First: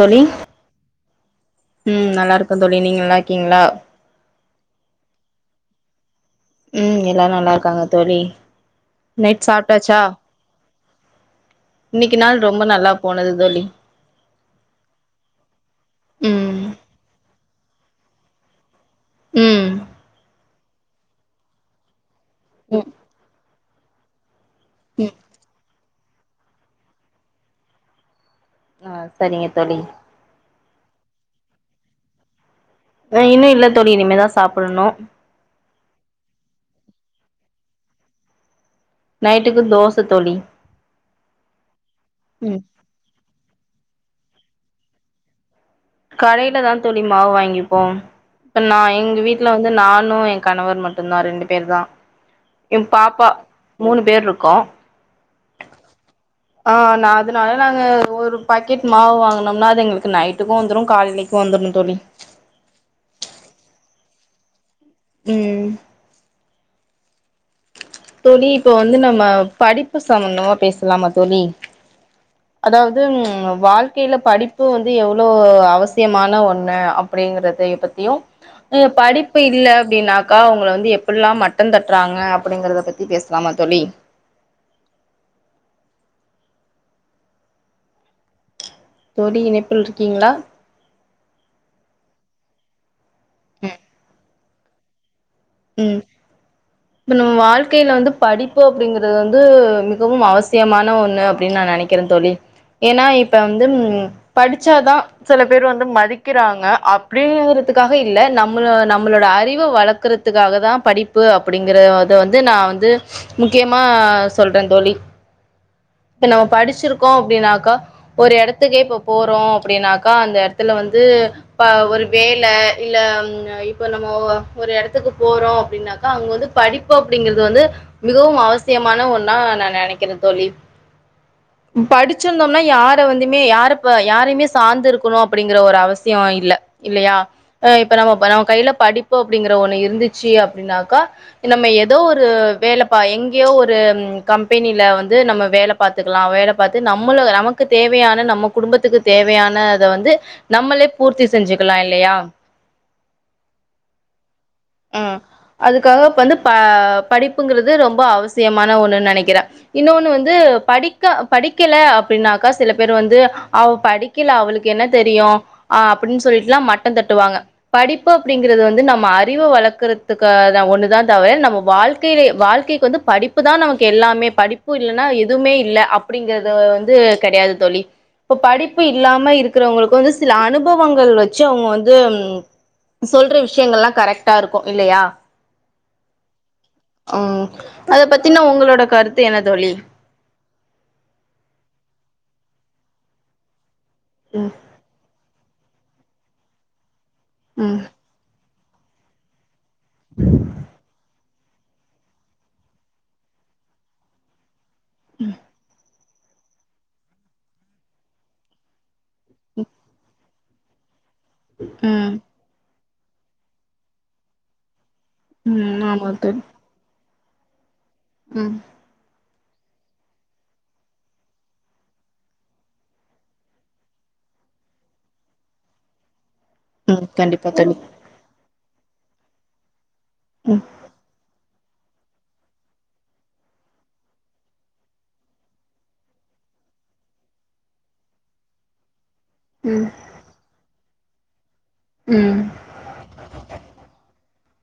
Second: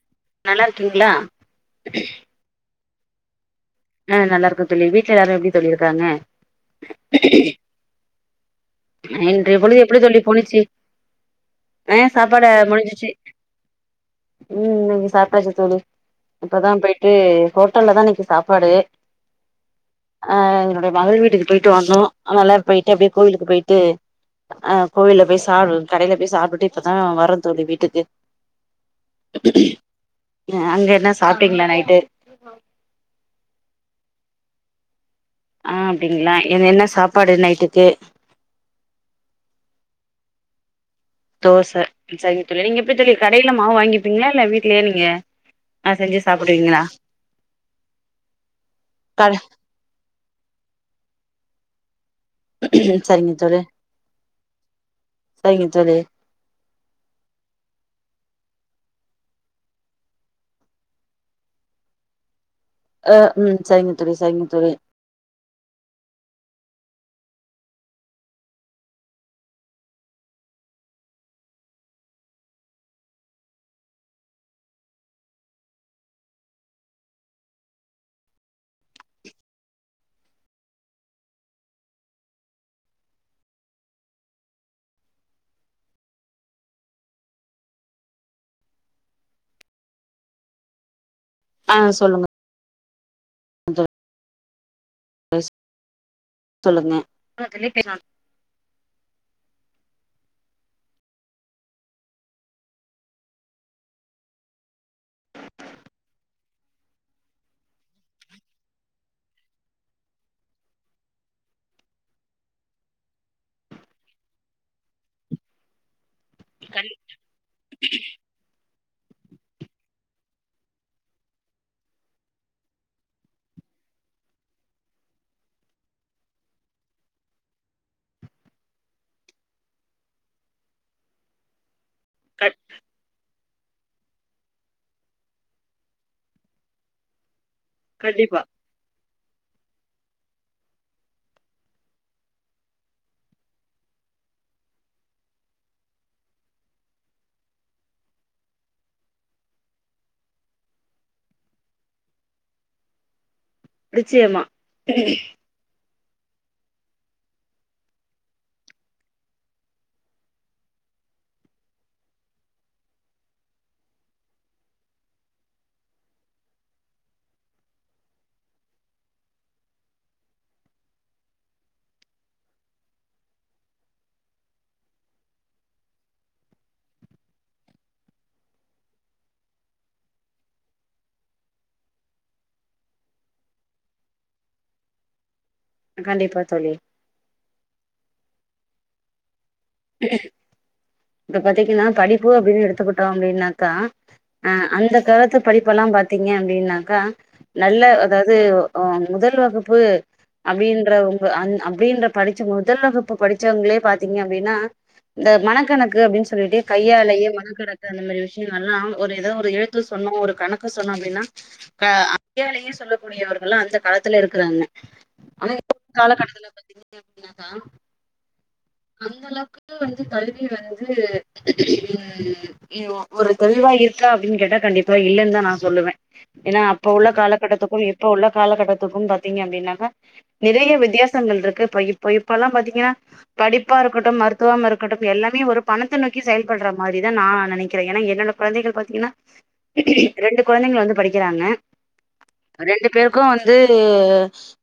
தோழி நல்லா இருக்கீங்களா ம் நல்லா இருக்கோ தோழி நீங்க நல்லா இருக்கீங்களா அ நல்லா இருக்கோ தோழி வீட்லயெல்லாரு எப்டி தோழி இருக்காங்க ம் எல்லா நல்லா இருக்காங்க தோழி நைட் இன்றைய பொழுது எப்பிடி சாப்ட்டாச்சா தோழி போனிச்சு ஹ இன்னைக்கு நாள் சாப்பாட ரொம்ப நல்லா முடிஞ்சிச்சு போனது தோழி ம் இ சாப்ட்டாச்சு தோழி ம் இப்பதா போயிட்டு ஹோ ட்டல்ல தா இன்னிக்கு சாப்பாடு ம் என்னுடைய மகள் வீட்டுக்கு போய்ட்டட்டு வந்தோ அதனால ம் போயிட்டு அப்டியே கோவிலுக்கு போயிட்டு டு அ ம் கோவில்ல போய் சாப் கடையில போய் சாப்பிட்டு இப்பதா வரோ தோழி வீட்டுக்கு அ செரிங்க தோழி அங்க என்ன சாப்பிட்டீங்களா நைட்டு இன்னு இல்ல தோழி இனிமேதா சாப்பிடணு அ அப்டிங்களா எ என்ன சாப்பாடு நைட்டுக்கு நைட்டுக்கு தோச தோழி தோச செரிங்க ம் தோழி நீங்க எப்டி தோழி கட் கடையில மாவு வாங்கிப்பீங்களா இல்ல வீட்லயே நீங்க ஆ செஞ்சு கடையில தா சாப்டுவீங்களா தோழி மாவு வாங்கிப்போ இப்ப நா எங்க கட வீட்ல வந்து நானு என் கணவர் மட்டு தா ரெண்டு பேர்தா என் பாப்பா சரிங்க தோழி மூணு பேர் இருக்கோ சரிங்க தோழி அ அதுனால நாங்க ஒரு பாக்கெட் மாவு வாங்கனும்னா அது எங்களுக்கு நைட்டுக்கும் வந்துரும் காலையிலக்கும் வந்துரும் தோழி ஹ ம் செரிங்க தோழி செரிங்க தோழி ம் தோழி இப்ப வந்து நம்ம படிப்பு சம்பந்தமா பேசலாமா தோழி அதாவது ம் வாழ்க்கைகேல படிப்பு வந்து எவ்ளோ அவசியமான ஒண்ணு அப்டிங்கறது பத்தியு படிப்பு இல்லன்னாக்கா அவங்கள வந்து எப்புலா மட்டம் தட்டுறாங்க அப்டிங்கறத பத்தி பேசலாமா தோழி தோழி இணைப்பில் இருக்கீங்ளா அ சொல்லுங்க அந்த ம் சொல்லுங்க முன்னோ வாழ்க்கைல வந்து படிப்பு அப்டிங்கிறது வந்து முன்னு மிகவும் அவசியமான ஒண்ணு அப்டின்னு நா நெனைக்கிற தோழி ஏன்னா இப்ப வந்து படிச்சாதா சில பேர் வந்து மதிக்கிறாங்க அப்டிங்கதுக்காக இல்ல நம்மளோ நம்மளோட அறிவு வளர்க்க த்துக்காக தா படிப்பு அப்டிங்கற வந்து நா வந்து முக்கியமா சொல்ற தோழி இப்ப நம்ம படிச்சிருக்கோ அப்டினாக்கா ஒரு எடத்துக்கே இப்போப் போறோ அப்டினாக்கா அந்த எடத்துல வந்து பா ஒரு வேல இல்ல ம் அ இப்போ நம்ம ஓ ஆ ஒரு எடத்துக்கு போறோ அப்டின்னாக்கா அங்க வந்து படிப்பு அப்டிங்கிறது வந்து மிகவும் அவசியமான ஒண்ணா நா நெனைக்கிற தோழி படிச்சிருந்தோம்னா யார வந்து மே யாரு இப்ப யாரையுமே சார்ந்து இருக்குனு அப்டிங்கிற ஒரு அவசியோ இல்ல இல்லியா அ இப்ப நம்மோ கண்டிப்பா நம் கைல படிப் போ அப்டிங்கற ஒன்னு இருந்தித் சி அப்டின்னாக்கா நம்ம ஏதோ ஒரு வேலப்பா எங்யோ ஒரு கம்பெனில வந்து நம்ம வேல பாத்துக்கலா வேல பாத்து நம்மள நமக்கு தேவையான நம்ம குடும்பத்துக்கு தேவையான அத வந்து நம்மளே பூர்த்தி செஞ்சிக்கலா இல்லையா நிச்சியம்மா அ அதுக் க்காக பந்து ப அ படிப்புங்றது ரொம்ப அவசியமான ஒன்னுன் நெனைக்கிற இன்னொன்னு வந்து படிக்க படிக்கல அப்டினாக்கா சில பேர் வந்து அவ்வோ படிக்கல அவளுக்கு என்ன தெரியு ஆ அப்டின்னு சொல்லிட்டுலா மட்ட தட்டுவாங்க படிப்பு அப்டிங்கறது வந்து நம்ம அ அறிவு வளர்க்கறதுக்கு அ தா ஒன்னுதா தவிர நம்ம வாழ்க்கைலே வாழ்க்கைக்கு வந்து படிப்பு தா நமக்கு எல்லாமே படிப்பு இல்லன்னா எதுவுமே இல்ல அப்டிங்கறது வந்து கேடையாது தொழி இப்போ படிப்பு இல்லாம இருக்கிறவங்களுக்கு வந்து சில அனுபவங்கள் வச்சி அவுங்க வந்து ம் சொல்ற விஷ்யங்கள்லா கரெக்ட் ட்டா இருக்கு இல்லையா கண்டிப்பா தோழி ஹம் அத பத் தின்ன உங்களோட கருத்து எனத் தோழி இப்ப பாத்தங்கன்னா படிப்பு அப்டின்னு எடுத்தூகிட்டோ அப்டின்னாக்கா ம் அ அந்த கலத்துக் படிப்பெல்லா பாத்தீங்க அப்டின்னாக்கா ம் நல்ல அதாவது ஒ ஒ முதல் வகுப் பு அப்டின்ற உ பு வ அந் அப்டின்ற படிச்ச முதல் வகுப்பு படித்தவங்களே பாத்தீங்க அப்டின்னா இந்த மன கணக் இரு அப்டின்னு சொல்லிட்டு கையாலேயே மனகடக்க அந்த மாறி விஷ்யோ எல்லா ஒரு ஏதோ ஒரு எழுத்து சொன்னோ ஒரு கணக்கு கஸ் சொன்னா அப்டின்னா க ம் அப் [inaudible] சொல்றப் கூடியவர்கள்ல்லா அந்த காலத்துல இருக்றாங்க ஆன ப்பொ ம் ஆமா தோழி காலகட்டத்துல பாத்தீங்கன என்னக்கா ம் அந்த அளவுக்கு வந்து கல்வி வந்து உ ஒரு தெளிவா இருக்கா அப்டின்னு கேட்டா கண்டிப்பா இல்லன்னு தா நா சொல்லுவே ஏன்னா அப்ப ம் உள்ள கண்டிப்பா தோழி காலகட்டத்துக்கும் இப்ப உள்ள காலகட்டத்துக்கும் பாத்தீங்க அப்டின்னாக்கா ம் நிறைய வித்தியாசங்கள் இருக்கு இப்ப இப்ப இப்ப எல்லா பாத்தீங்கன்னா படிப்பா இருக்கட்டும் மருத்துவமாக இருக்கட்டும் எல்லாமே ஒரு பணத்த நோக்கி செயல்பட்ற மாரி தா நான் நெனைக்கிறே ஏன்னா என்னோட கொழந்தைகள் பாத்தீங்கன்னா ம் ரெண்டு கொழந்தைங்கள வந்து படிக்கிறாங்க ம் ம் ரெண்டு பேருக்கு வந்து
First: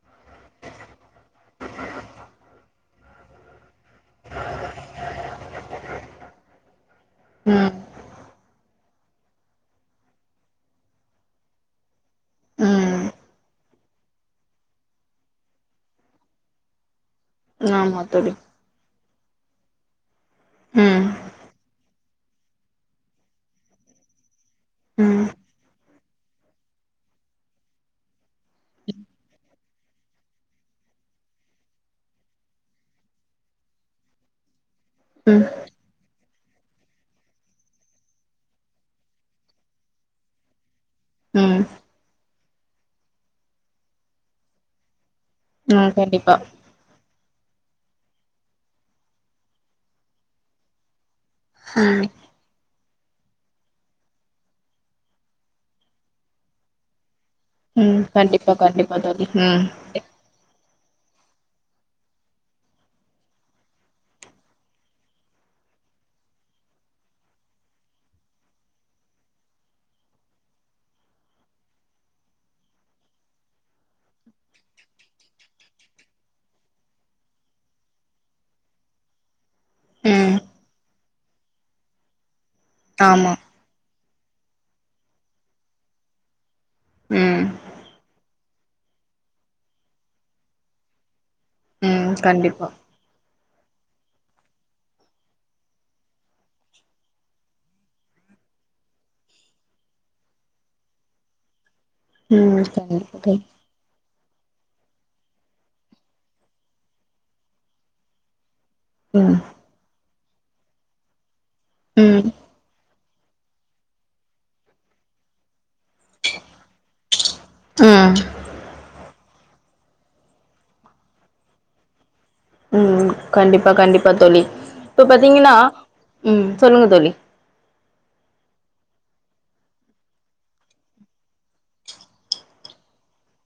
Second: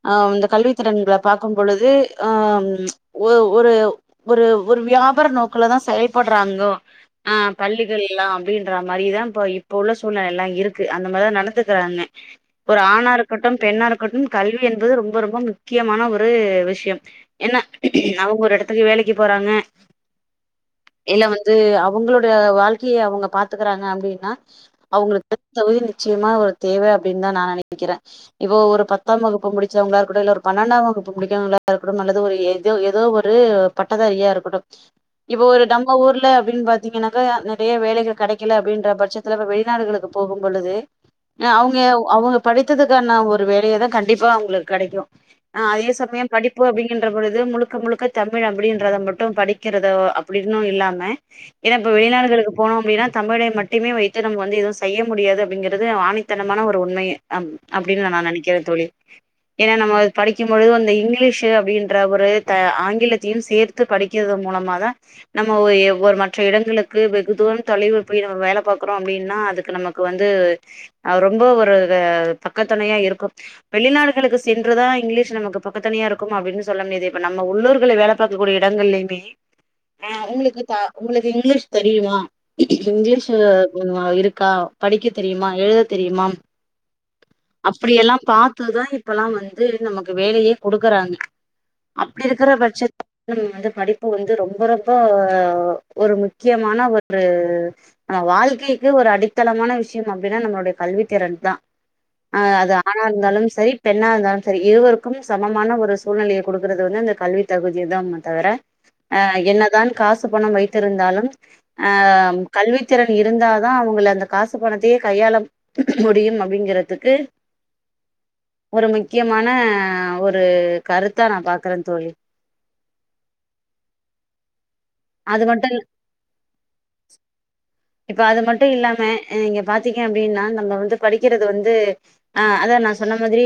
அஹ் இந்த கல்வித்திறன்கள பாக்கு பொழுது அஹ் ஒர்வ் ஒரு ஒரு ஒரு வியாபார நோக்குலதா செயல்படுறாங்கோ ஆ ம் பள்ளிகள் எல்லா அப்டின்றாங்க மரிதா பா இப்ப உள்ள சூழ்நெல எல்லா இருக்கு அந்த மாரிதா நடத்துக்குறாங்க ஒரு ஆணா இருக்கட்டும் பெண்ணா இருக்கட்டும் கல்வி என்பது ரொம்ப ரொம்ப முக்கியமான ஒரு விஷ்யம் ஆமாத்த அவுங்க ஒரு எடத்துக்கு வேலக்கி போறாங்க ம் இல்ல வந்து அவுங்களோட ப்ப வாழ்க்கைய அவுங்க பாத்துக்குறாங்க அப்டின்னா ம் அவுங்களுக்குத் தகுதி நிச்சியமா ஒரு தேவ அப்டின்தா நா நெனக்கிறே இப்போ ஒரு பத்தாம் வகுப்பு முடிச்சவங்களா இருக்கட்டு இல்ல ஒரு பன்னண்டாம் வகுப்பு புடிக்காதவங்கலா இருக்கட்டும் அல்லது ஒரு ஏதோ எது எதோ ஒரு பட்டதாரியா இருக்கட்டும் இப்போ ம் ஒரு நம்ம ஊர்ல அப்டின்னு பாத்தீங்கன்னாக்கா நெறைய வேலைகள் கெடைக்கல அப்டின்ற பட்சத்துல இப்ப வெளிநாடுகளுக்கு போகும் பொழுது ம் அவுங்க அவுங்க படித்ததுக்கான ஒரு வேலைய தா கண்டிப்பா அவுங்களுக்கு கெடைக்கும் ஆ ம் அதே சமயம் கண்டிப்பா படிப்பு அப்புடிங்கின்ற பொழுது முழுக் முழுக்க முழுக்க தமிழ் அப்டின்றத மட்டும் படிக்கிறத அப்புடின்னு இல்லாம ஏன்னா இப்ப வெளிநாடுகளுக்கு போனோம் அப்டின்னா தமிழை மட்டுமே வைத்து நம்ம வந்து எதுவு செய்ய முடியாது அப்டிங்கிறது ஆணித்தனமான ஒரு உண்மை அப் ம் அப்டின்னு நா நா கண்டிப்பா நெனக்குறே தோழி கண்டிப்பா ம் ஏன்னா நம்ம படிக்கும்பொழுது வந்த இங் இங்கிலீஷ்சு அப்டின்ற ஒரு த்த ஆங்கிலத்தயு சேர்த்து படிக்கிறது மூலமாதா நம்மோவ் ஓர் மற்ற இடங்களுக்கு வெகுதூரம் தொலைவு போய் நம்ம வேல பாக்குறோ அப்டின்னா அதுக்கு நமக்கு வந்து அ ரொம்போ ஒரு பக்கத்துணையா இருக்கும் வெளிநாடுகளுக்கு சென்றுதா இங்கிலீஷ் நமக்கு பக்கத்துணையா இருக்கும் அப்டின் சொல்ல முடியாது எப் இப்ப நம்ம உள்ளுர்கல்ல வேல பாக்கக்கூடியெ இடங்கள்லயுமே ஆ ம் உங்ளுக்கு தா உங்ளுக்கு இங்க்லீஷ் தெரியுமா ஆமா இங்கிலீஷூ கோன் வா இருக் க்கா படிக்கத் தெரியுமா எழுத தெரியுமா ம் அப்டியெல்லா பாத் துதா இப்பல்லா வந்து நமக்கு வேலையே குடுக்குறாங்க ம் அப்டி இருக்குற கண்டிப்பா பட்சத் துக்கு வந்து படிப்பு வந்து ரொம்ப ரொம்போஒ ஒரு முக்கியமான ஒரு ஆ வாழ்க்கைக்கு ஒரு அடித்தளமான விஷ்யம் அப்டினா நம்மளுடைய கல்வி திறன் தா ஆ ம் அது ஆணா கண்டிப்பா தோழி இருந்தாலும் சரி பெண்ணா இருந்தாலும் சரி இருவருக்கும் சமமான ஒரு சூழ்நெலய குடு குடுக்குறது வந்து அந்த கல்வி தகுதிதான தவர அ ம் என்னதான் காஸ் து பணம் வைத்திருந்தாலும் ஆ ம் கல்வித் திரன் இருந்தா தா அவங்களெ அந்தெ காசு பணத்தையே கையாள முடியும் அப்டிங்கிறதுக்கு ம் முக்கியமானே ஒரூ கருத் த்தா நா பாக்குறேன் தோழி ம் ம் கண்டிப்பா கண்டிப்பா தோழி இப்ப அது பாத்தீங்கனா மட்டு ம் சொல்லுங்க தோழி இப்பொ அது மட்டுயில்லாமெ நீங்க பாத்தீங்கெ அப்டின்னா நம்ப வந்து படிக்கிறது வந்தூ ஆ அதா நா சொன்ன மாதிரி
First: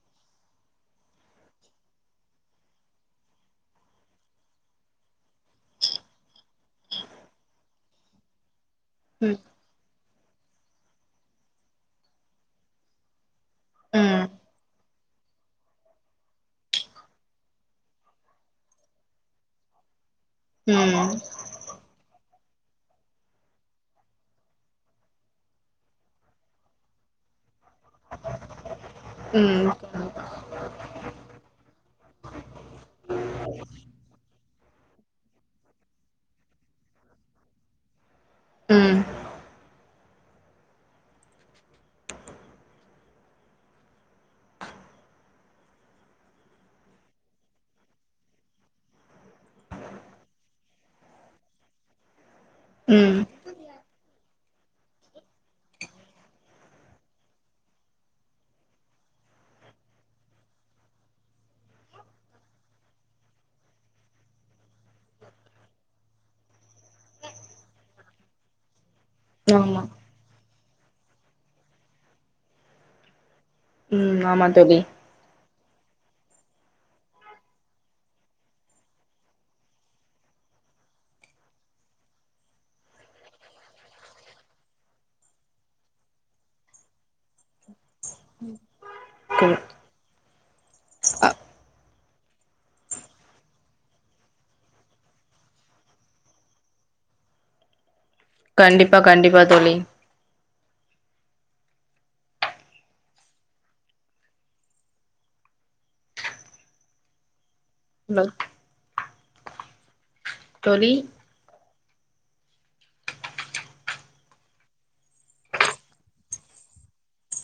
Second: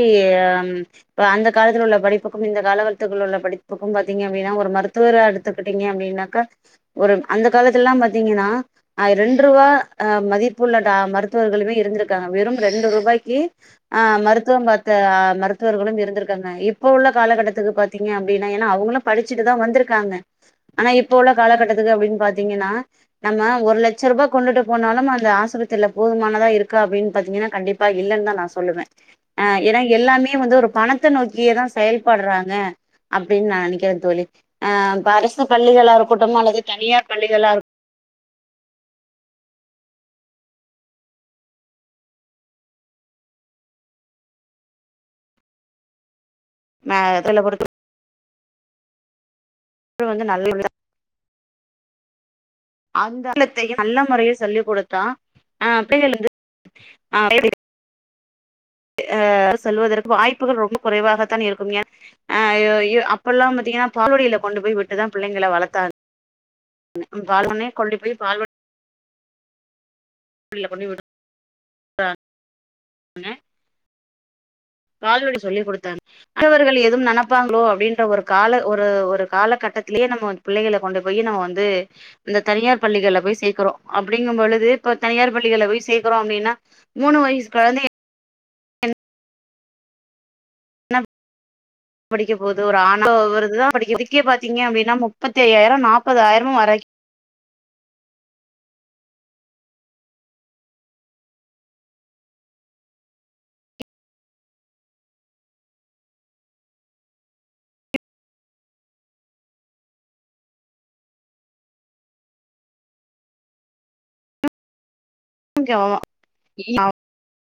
ம் அந்த காலத்துள்ள படிப்புக்கும் இந்த காலகலத்துக்குலுள்ள படிப்புக்கும் புன் பார்த்தீங்கெ அப்டினா ஒரு மருத்துவரா எடுத்துகிட்டீங்கெ அப்டின்னாக்கா ஒரு அந்த காலத்துல்லா பாத்தீங்கினா ஆய் ம் ரெண்டுருவா ஆ மதிப்புள்ளடா மருத்துவர்களுமே இருந்திருக்காங்க வெறும் ரெண்டு ரூபாய்க்கீ ஆ ம் மருத்துவம் பார்த்தே ஆ மருத்துவர்களும் இருந்திருக்காங்கெ இப்போ உள்ள காலகட்டத்துக்கு பாத்தீங்கே அப்டினா எனா அவங்குளு படிச்சுட்டுதா வந்திருக்காங்கெ அனா ம் இப்போள்ளெ காலகட்டத்துக்கு அப்டின் பாத்தீங்கினா நம்மே ஒரு லட் லட்ச ரூபா கொண்டுட்டு போனாலும் அந்த ஆசுபத்திரில போதுமானதாயிருக்கா அப்டின் பாத்தீங்கினா கண்டிப்பா இல்லன் தா நா சொல்லுவெ ம் ஆ ம் ஏனா எல்லாம்மே வந்துரு பணத்த நோக்கியேதா செயல்பட்றாங்கெ அப்டின் நா நெனகிறே தோழி ஆ ப அரசு பள்ளிகளாருக்கொடொம் அல்லது தனியார் பள்ளிகளாரு மேதுளெ பொருத்து [unintelligible] வந்து நல்ல [unintelligible] விதா ம் அந்தெ நல்ல முறையில் சொல்லி குடுத்தா ஆ அப்டேள்ளுந்து ஆ ஆ சொல்வதற்கு வாய்ப்புகள் ரொம்போ குறைவாகத்தான் இருக்கும் ஏன் ஆய்யோயோ அப்பல்லா பாத்தீங்கினா பால்வடிலெ கொண்டு போய் விட்டுதா புள்ளிங்களெ வளத்தாங் பால்வன்னே கொண்டி போய் பால்வ ஆமா [unintelligible] கொண்டி விடுறாங்கெ ம் ஆமான் பால்வாடி சொல்லி குடுத்தாங் அடுத்தவர்கள் எதும் நெனப்பாங்ளோ அப்டின்ற ஒரு கால ஒரு ஒரு காலகட்டத்திலேயே நம்மோ புள்ளெகளெ கொண்டு போய் நமொ வந்தூ இந்த தனியார் பள்ளிகள்லெ போய் சேக்குறோ அப்டிங்கும் பொழுது இப்பொ தனியார் பள்ளிகள்ள போய் சேக்கொறோ அப்டினா மூணு வயிஸ் கொழந்தெயெ க என்னப் படிக்க போதோ ஒரு ஆணா வருதுதா படிக்க இதுக்கே பாத்தீங்கெ அப்டினா முப்பத்தி ஐயாயிரம் நாப்பதாயிரமும் வரைக்க கண்டிப்பா கண்டிப்பா தோழி ந தோழி [unintelligible]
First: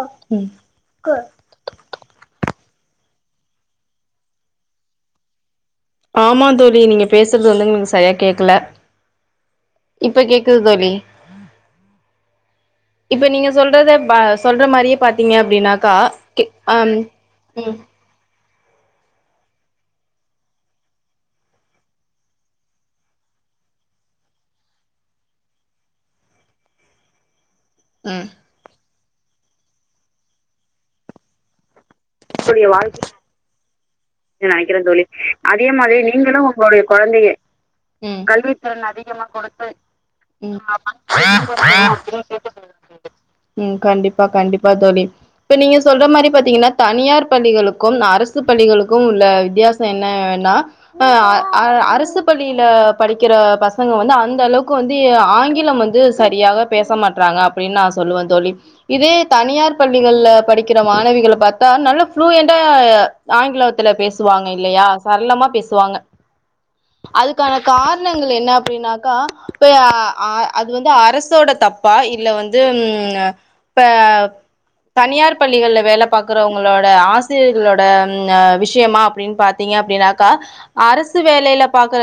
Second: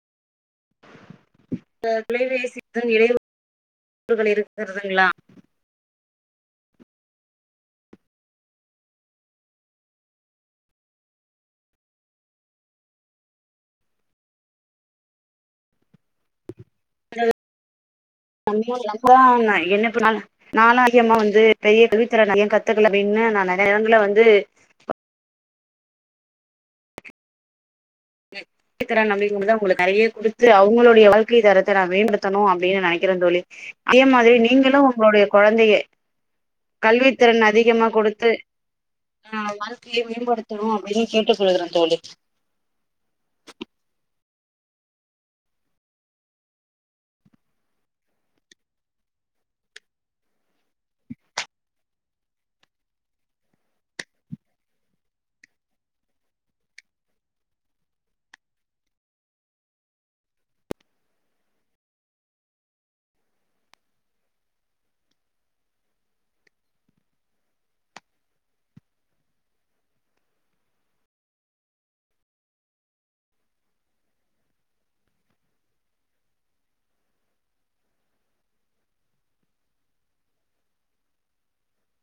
ம் தொலைவேசி [inaudible] இ டைவகள் இருக்கிறதுங்களா ஆமா தோலி நீங்க பேசுறது வந்து எங்களுக்கு சரியா கேக்கல இப்ப கேக்குது தோலி இப்ப நீங்க சொல்றத பா சொல்ற மாரியே பாத்தீங்க அப்படின்னாக்கா கே ஆம் ம் கம்மான் நம்பதான் நா என்ன பண்ணாலு நாலாம் அதிகமா வந்து பெரிய வித்தர நறைய கத்துக்கல அப்படின்னு நான் நறைய எடங்கல்ல வந்து ம் க்குறேன் நம்பிக்கிய அப்டிங்கிறத அவங்களுக்கு நறைய குடுத்து அவங்களொடைய வாழ்க்கை தரத்த தர வேண்டுத்தணும் அப்படின்னு நெனைக்கிறேன் தோலி நெனைக்கிறேன் தோழி அதே மாதிரி நீங்களும் உங்களுடைய கொழந்தைங்க கல்வித்திறன் அதிகமா கொடுத்து கல்வி திறன் அதிகமா ஆ கொடுத்து வாழ்க்கையை மேம்படுத்தணு அப்படின்னு [inaudible] கேட்டுக்கொள்கிறேன் தோழி கேட்டுக் கொள்கிறேன் ம் கண்டிப்பா கண்டிப்பா தோலி இப்ப நீங்க சொல்ற மாரி பாத்தீங்கன்னா தனியார் பள்ளிகளுக்கும் அரசு பள்ளிகளுக் கும் உள்ள வித்தியாச என்னன்னா ஆ அரசு பள்ளியில படிக்கிற பசங்க வந்து அந்த அளவுக்கு வந்து ஆங்கிலம் வந்து சரியாக பேச மாட்றாங்க அப்படின்னு நான் சொல்லுவேன் தோழி இதே தனியார் பள்ளிகள்ளல படிக்கிற மாணவிகள பாத்தா நல்ல ஃப்ளுயென்டா ஆங்கில த்துல பேசுவாங்க இல்லையா சரளமா பேசுவாங்க அதுக்கான காரணங்கள் என்ன அப்டின்னாக்கா பே அ அது வந்து அரசோட தப்பா இல்ல வந்து இப்ப தனியார் பள்ளிகள்ல வேல பாக்குறவங்களோட ஆசிரியர்களோட அ விஸ் விஷயமா அப்டின்னு பாத்தீங்க அப்டினாக்கா அரசு வேலேல பாக்குற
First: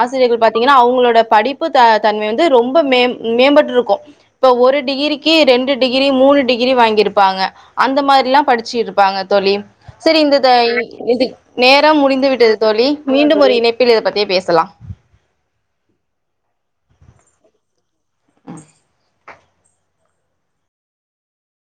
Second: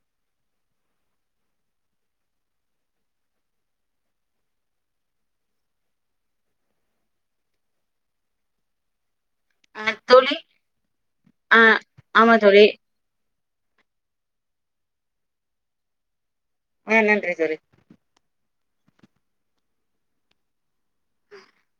ஆசிரியர்கள் பாத்தீங்கன்னா அவுங்களோட படிப்பு த தன்மை வந்து ரொம்ப மே மேம்பட்டு இருக்கும் இப்ப ஒரு டிகிரிக்கு ரெண்டு டிகிரி மூணு டிகிரி வாங்கிருப்பாங்க அந்த மாரிலாம் படுச்சி இருப்பாங்க தோழி ஆ செரி தோழி இந்த த [unintelligible] ஆ நேரம் முடிந்து விட்டது தோழி மீண்டும் ஒரு இணைப் [unintelligible] பத்தியே பேசலாம் ஆ நன்றி தோழி